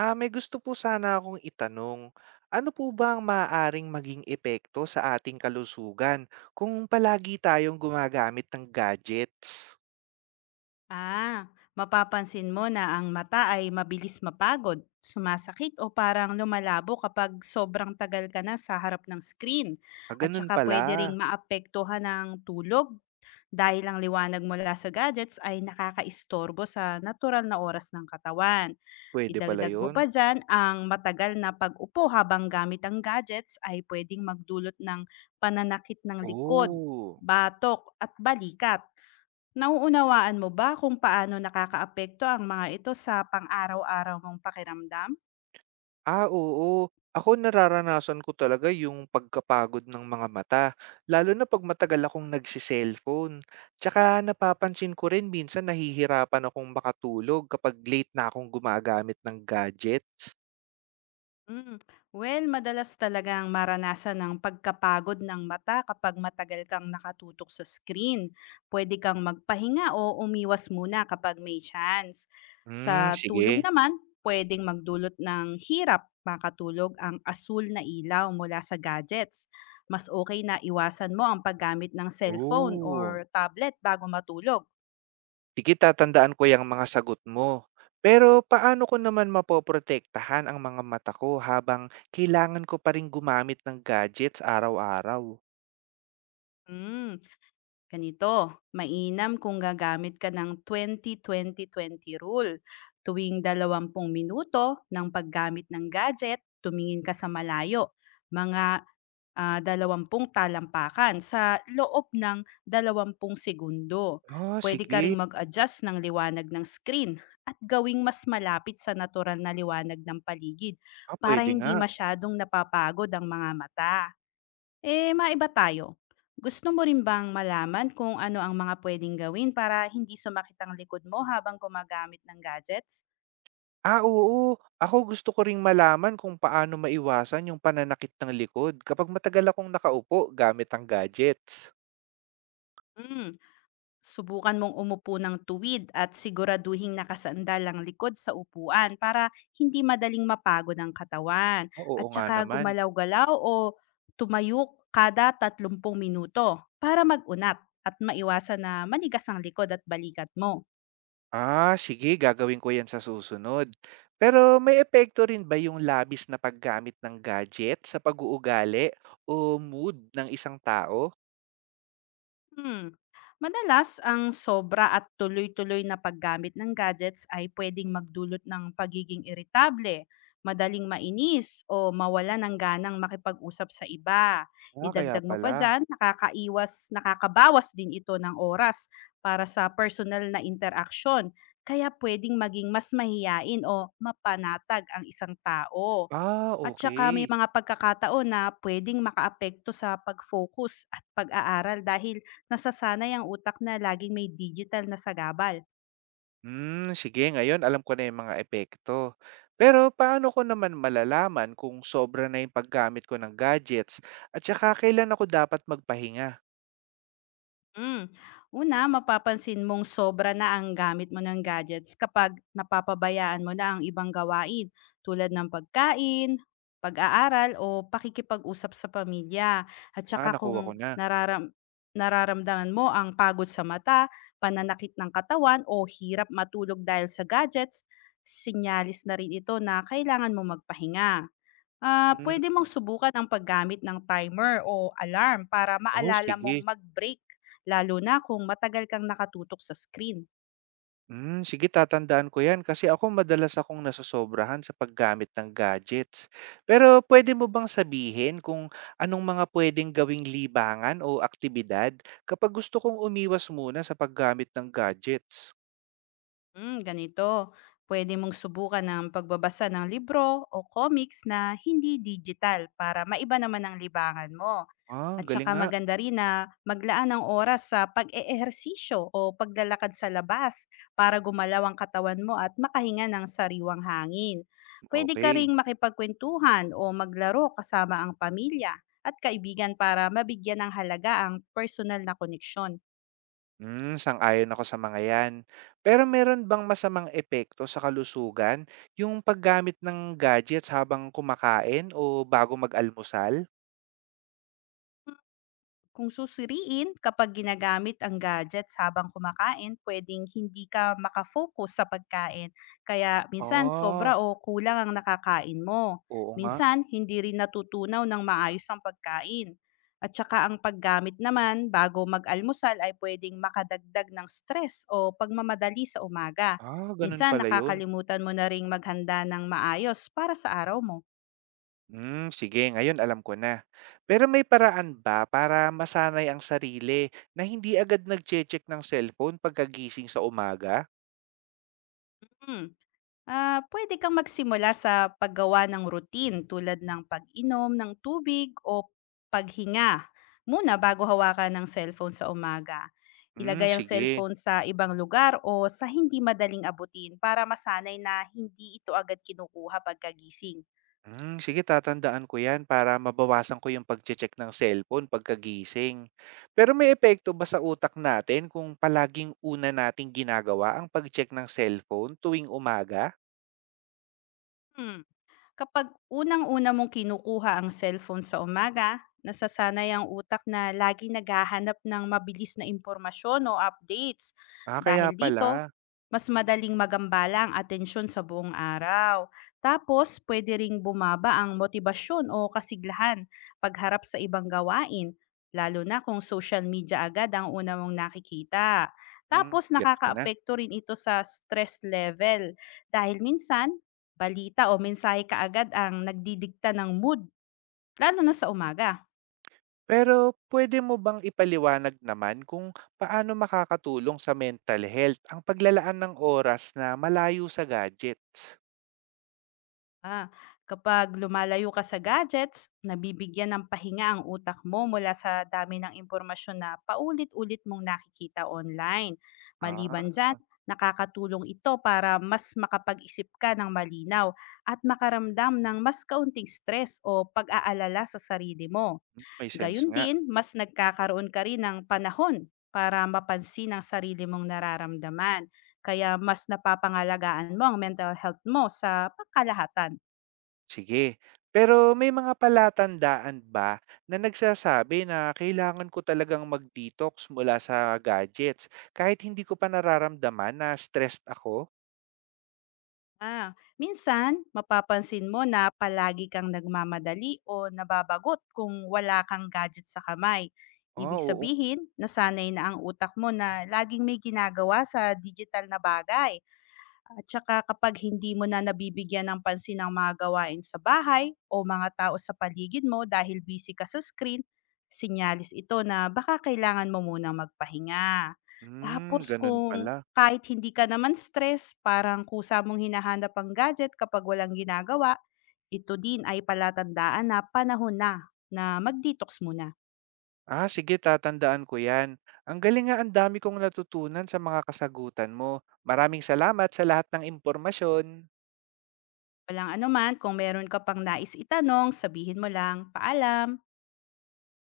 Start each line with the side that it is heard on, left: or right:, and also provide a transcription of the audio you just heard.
right: May gusto po sana akong itanong. Ano po ba ang maaaring maging epekto sa ating kalusugan kung palagi tayong gumagamit ng gadgets?
left: Ah, mapapansin mo na ang mata ay mabilis mapagod, sumasakit o parang lumalabo kapag sobrang tagal ka na sa harap ng screen.
right: Ah,
left: At
right: ganun
left: saka pwede
right: pala.
left: ring maapektuhan ng tulog dahil ang liwanag mula sa gadgets ay nakakaistorbo sa natural na oras ng katawan.
right: Pwede pala
left: Idagdag mo
right: yun?
left: pa dyan, ang matagal na pag-upo habang gamit ang gadgets ay pwedeng magdulot ng pananakit ng likod,
right: Oh.
left: batok at balikat. Nauunawaan mo ba kung paano nakakaapekto ang mga ito sa pang-araw-araw mong pakiramdam?
right: Ah, oo. Ako nararanasan ko talaga yung pagkapagod ng mga mata, lalo na pag matagal akong nagsiselfone. Tsaka napapansin ko rin minsan nahihirapan akong makatulog kapag late na akong gumagamit ng gadgets.
left: Mm. Well, madalas talagang maranasan ng pagkapagod ng mata kapag matagal kang nakatutok sa screen. Pwede kang magpahinga o umiwas muna kapag may chance.
right: Hmm,
left: Sa tulog
right: sige.
left: naman, pwedeng magdulot ng hirap makatulog ang asul na ilaw mula sa gadgets. Mas okay na iwasan mo ang paggamit ng cellphone
right: Oh,
left: or tablet bago matulog.
right: sige, tatandaan ko yung mga sagot mo. Pero paano ko naman mapoprotektahan ang mga mata ko habang kailangan ko pa rin gumamit ng gadgets araw-araw?
left: Mm. Ganito, mainam kung gagamit ka ng 20-20-20 rule. Tuwing dalawampung minuto ng paggamit ng gadget, tumingin ka sa malayo. Mga 20 talampakan sa loob ng dalawampung segundo.
right: Ah,
left: Pwede ka
right: sige.
left: ring mag-adjust ng liwanag ng screen at gawing mas malapit sa natural na liwanag ng paligid
right: Ah,
left: para
right: pwede nga.
left: hindi masyadong napapagod ang mga mata. Eh, maiba tayo. Gusto mo rin bang malaman kung ano ang mga pwedeng gawin para hindi sumakit ang likod mo habang gumagamit ng gadgets?
right: Ah, oo. Ako gusto ko ring malaman kung paano maiwasan yung pananakit ng likod kapag matagal akong nakaupo gamit ang gadgets.
left: Mm, subukan mong umupo ng tuwid at siguraduhin nakasandal ang likod sa upuan para hindi madaling mapagod ang katawan.
right: Ah, oo
left: At
right: nga
left: saka
right: naman.
left: gumalaw-galaw o tumayo kada 30 minuto para mag-unat at maiwasan na manigas ang likod at balikat mo.
right: Ah, sige, gagawin ko 'yan sa susunod. Pero may epekto rin ba yung labis na paggamit ng gadget sa pag-uugali o mood ng isang tao?
left: Hmm. Madalas, ang sobra at tuloy-tuloy na paggamit ng gadgets ay pwedeng magdulot ng pagiging iritable, madaling mainis, o mawala ng ganang makipag-usap sa iba.
right: Ah, kaya
left: Idagdag mo pa
right: pala.
left: dyan, nakakaiwas, nakakabawas din ito ng oras para sa personal na interaksyon, kaya pwedeng maging mas mahiyain o mapanatag ang isang tao.
right: Ah,
left: At saka may
right: okay.
left: mga pagkakataon na pwedeng makaapekto sa pag-focus at pag-aaral dahil nasasanay ang utak na laging may digital na sagabal.
right: Hmm, sige, ngayon alam ko na yung mga epekto. Pero paano ko naman malalaman kung sobra na yung paggamit ko ng gadgets at saka kailan ako dapat magpahinga?
left: Hmm. Una, mapapansin mong sobra na ang gamit mo ng gadgets kapag napapabayaan mo na ang ibang gawain tulad ng pagkain, pag-aaral o pakikipag-usap sa pamilya. At
right: Ah,
left: saka
right: nakuha
left: kung
right: ko na.
left: nararamdaman mo ang pagod sa mata, pananakit ng katawan o hirap matulog dahil sa gadgets, sinyalis na rin ito na kailangan mo magpahinga. Ah,
right: Hmm,
left: puwede mong subukan ang paggamit ng timer o alarm para
right: oh
left: maalala mong
right: sige.
left: mag-break, lalo na kung matagal kang nakatutok sa screen.
right: Hmm, sige, tatandaan ko 'yan kasi ako madalas akong nasosobrahan sa paggamit ng gadgets. Pero pwede mo bang sabihin kung anong mga puwedeng gawing libangan o aktibidad kapag gusto kong umiwas muna sa paggamit ng gadgets?
left: Ganito. Pwede mong subukan ang pagbabasa ng libro o comics na hindi digital para maiba naman ang libangan mo.
right: Ah,
left: At
right: galing
left: saka
right: nga.
left: maganda rin na maglaan ng oras sa pag-eehersisyo o paglalakad sa labas para gumalaw ang katawan mo at makahinga ng sariwang hangin. Pwede ka
right: Okay.
left: ring makipagkwentuhan o maglaro kasama ang pamilya at kaibigan para mabigyan ng halaga ang personal na koneksyon.
right: Hmm, sang-ayon ako sa mga 'yan. Pero meron bang masamang epekto sa kalusugan yung paggamit ng gadgets habang kumakain o bago mag-almusal?
left: Kung susuriin, kapag ginagamit ang gadgets habang kumakain, pwedeng hindi ka makafocus sa pagkain. Kaya minsan sobra
right: Ah,
left: o kulang ang nakakain mo.
right: oo nga.
left: Minsan, hindi rin natutunaw ng maayos ang pagkain. At saka ang paggamit naman bago mag-almusal ay pwedeng makadagdag ng stress o pagmamadali sa umaga.
right: Ah, ganun
left: Minsan,
right: pala 'yun.
left: nakakalimutan mo na ring maghanda ng maayos para sa araw mo.
right: Hmm, sige, ngayon alam ko na. Pero may paraan ba para masanay ang sarili na hindi agad nagche-check ng cellphone pagkagising sa umaga?
left: Hmm. Ah, puwede kang magsimula sa paggawa ng routine tulad ng pag-inom ng tubig o paghinga muna bago hawakan ng cellphone sa umaga.
right: Hmm,
left: Ilagay ang
right: sige.
left: cellphone sa ibang lugar o sa hindi madaling abutin para masanay na hindi ito agad kinukuha pagkagising.
right: Hmm, sige, tatandaan ko yan para mabawasan ko yung pagche-check ng cellphone pagkagising. Pero may epekto ba sa utak natin kung palaging una nating ginagawa ang pag-check ng cellphone tuwing umaga?
left: Hmm. Kapag unang-una mong kinukuha ang cellphone sa umaga, nasasanay ang utak na lagi naghahanap ng mabilis na impormasyon o updates.
right: Ah, kaya
left: Dahil dito,
right: pala.
left: mas madaling magambala ang atensyon sa buong araw. Tapos, pwede ring bumaba ang motibasyon o kasiglahan pagharap sa ibang gawain, lalo na kung social media agad ang una mong nakikita.
right: Hmm,
left: Tapos,
right: get ko na.
left: nakakaapekto rin ito sa stress level dahil minsan, balita o mensahe kaagad ang nagdidikta ng mood, lalo na sa umaga.
right: Pero pwede mo bang ipaliwanag naman kung paano makakatulong sa mental health ang paglalaan ng oras na malayo sa gadgets?
left: Ah, kapag lumalayo ka sa gadgets, nabibigyan ng pahinga ang utak mo mula sa dami ng impormasyon na paulit-ulit mong nakikita online. Maliban
right: Ah,
left: dyan, nakakatulong ito para mas makapag-isip ka ng malinaw at makaramdam ng mas kaunting stress o pag-aalala sa sarili mo.
right: may sense
left: Gayun
right: nga.
left: din, mas nagkakaroon ka rin ng panahon para mapansin ang sarili mong nararamdaman. Kaya mas napapangalagaan mo ang mental health mo sa pangkalahatan.
right: Sige. Pero may mga palatandaan ba na nagsasabi na kailangan ko talagang mag-detox mula sa gadgets kahit hindi ko pa nararamdaman na stressed ako?
left: Ah, minsan, mapapansin mo na palagi kang nagmamadali o nababagot kung wala kang gadget sa kamay. Ibig
right: Oh, oo.
left: sabihin, nasanay na ang utak mo na laging may ginagawa sa digital na bagay. At saka kapag hindi mo na nabibigyan ng pansin ang mga gawain sa bahay o mga tao sa paligid mo dahil busy ka sa screen, sinyalis ito na baka kailangan mo munang magpahinga.
right: Hmm,
left: Tapos
right: ganun
left: kung
right: pala.
left: kahit hindi ka naman stress, parang kusa mong hinahanap ang gadget kapag walang ginagawa, ito din ay palatandaan na panahon na na mag-detox muna.
right: Ah, sige, tatandaan ko yan. Ang galing nga, ang dami kong natutunan sa mga kasagutan mo. Maraming salamat sa lahat ng impormasyon.
left: Walang anuman, kung meron ka pang nais itanong, sabihin mo lang, paalam!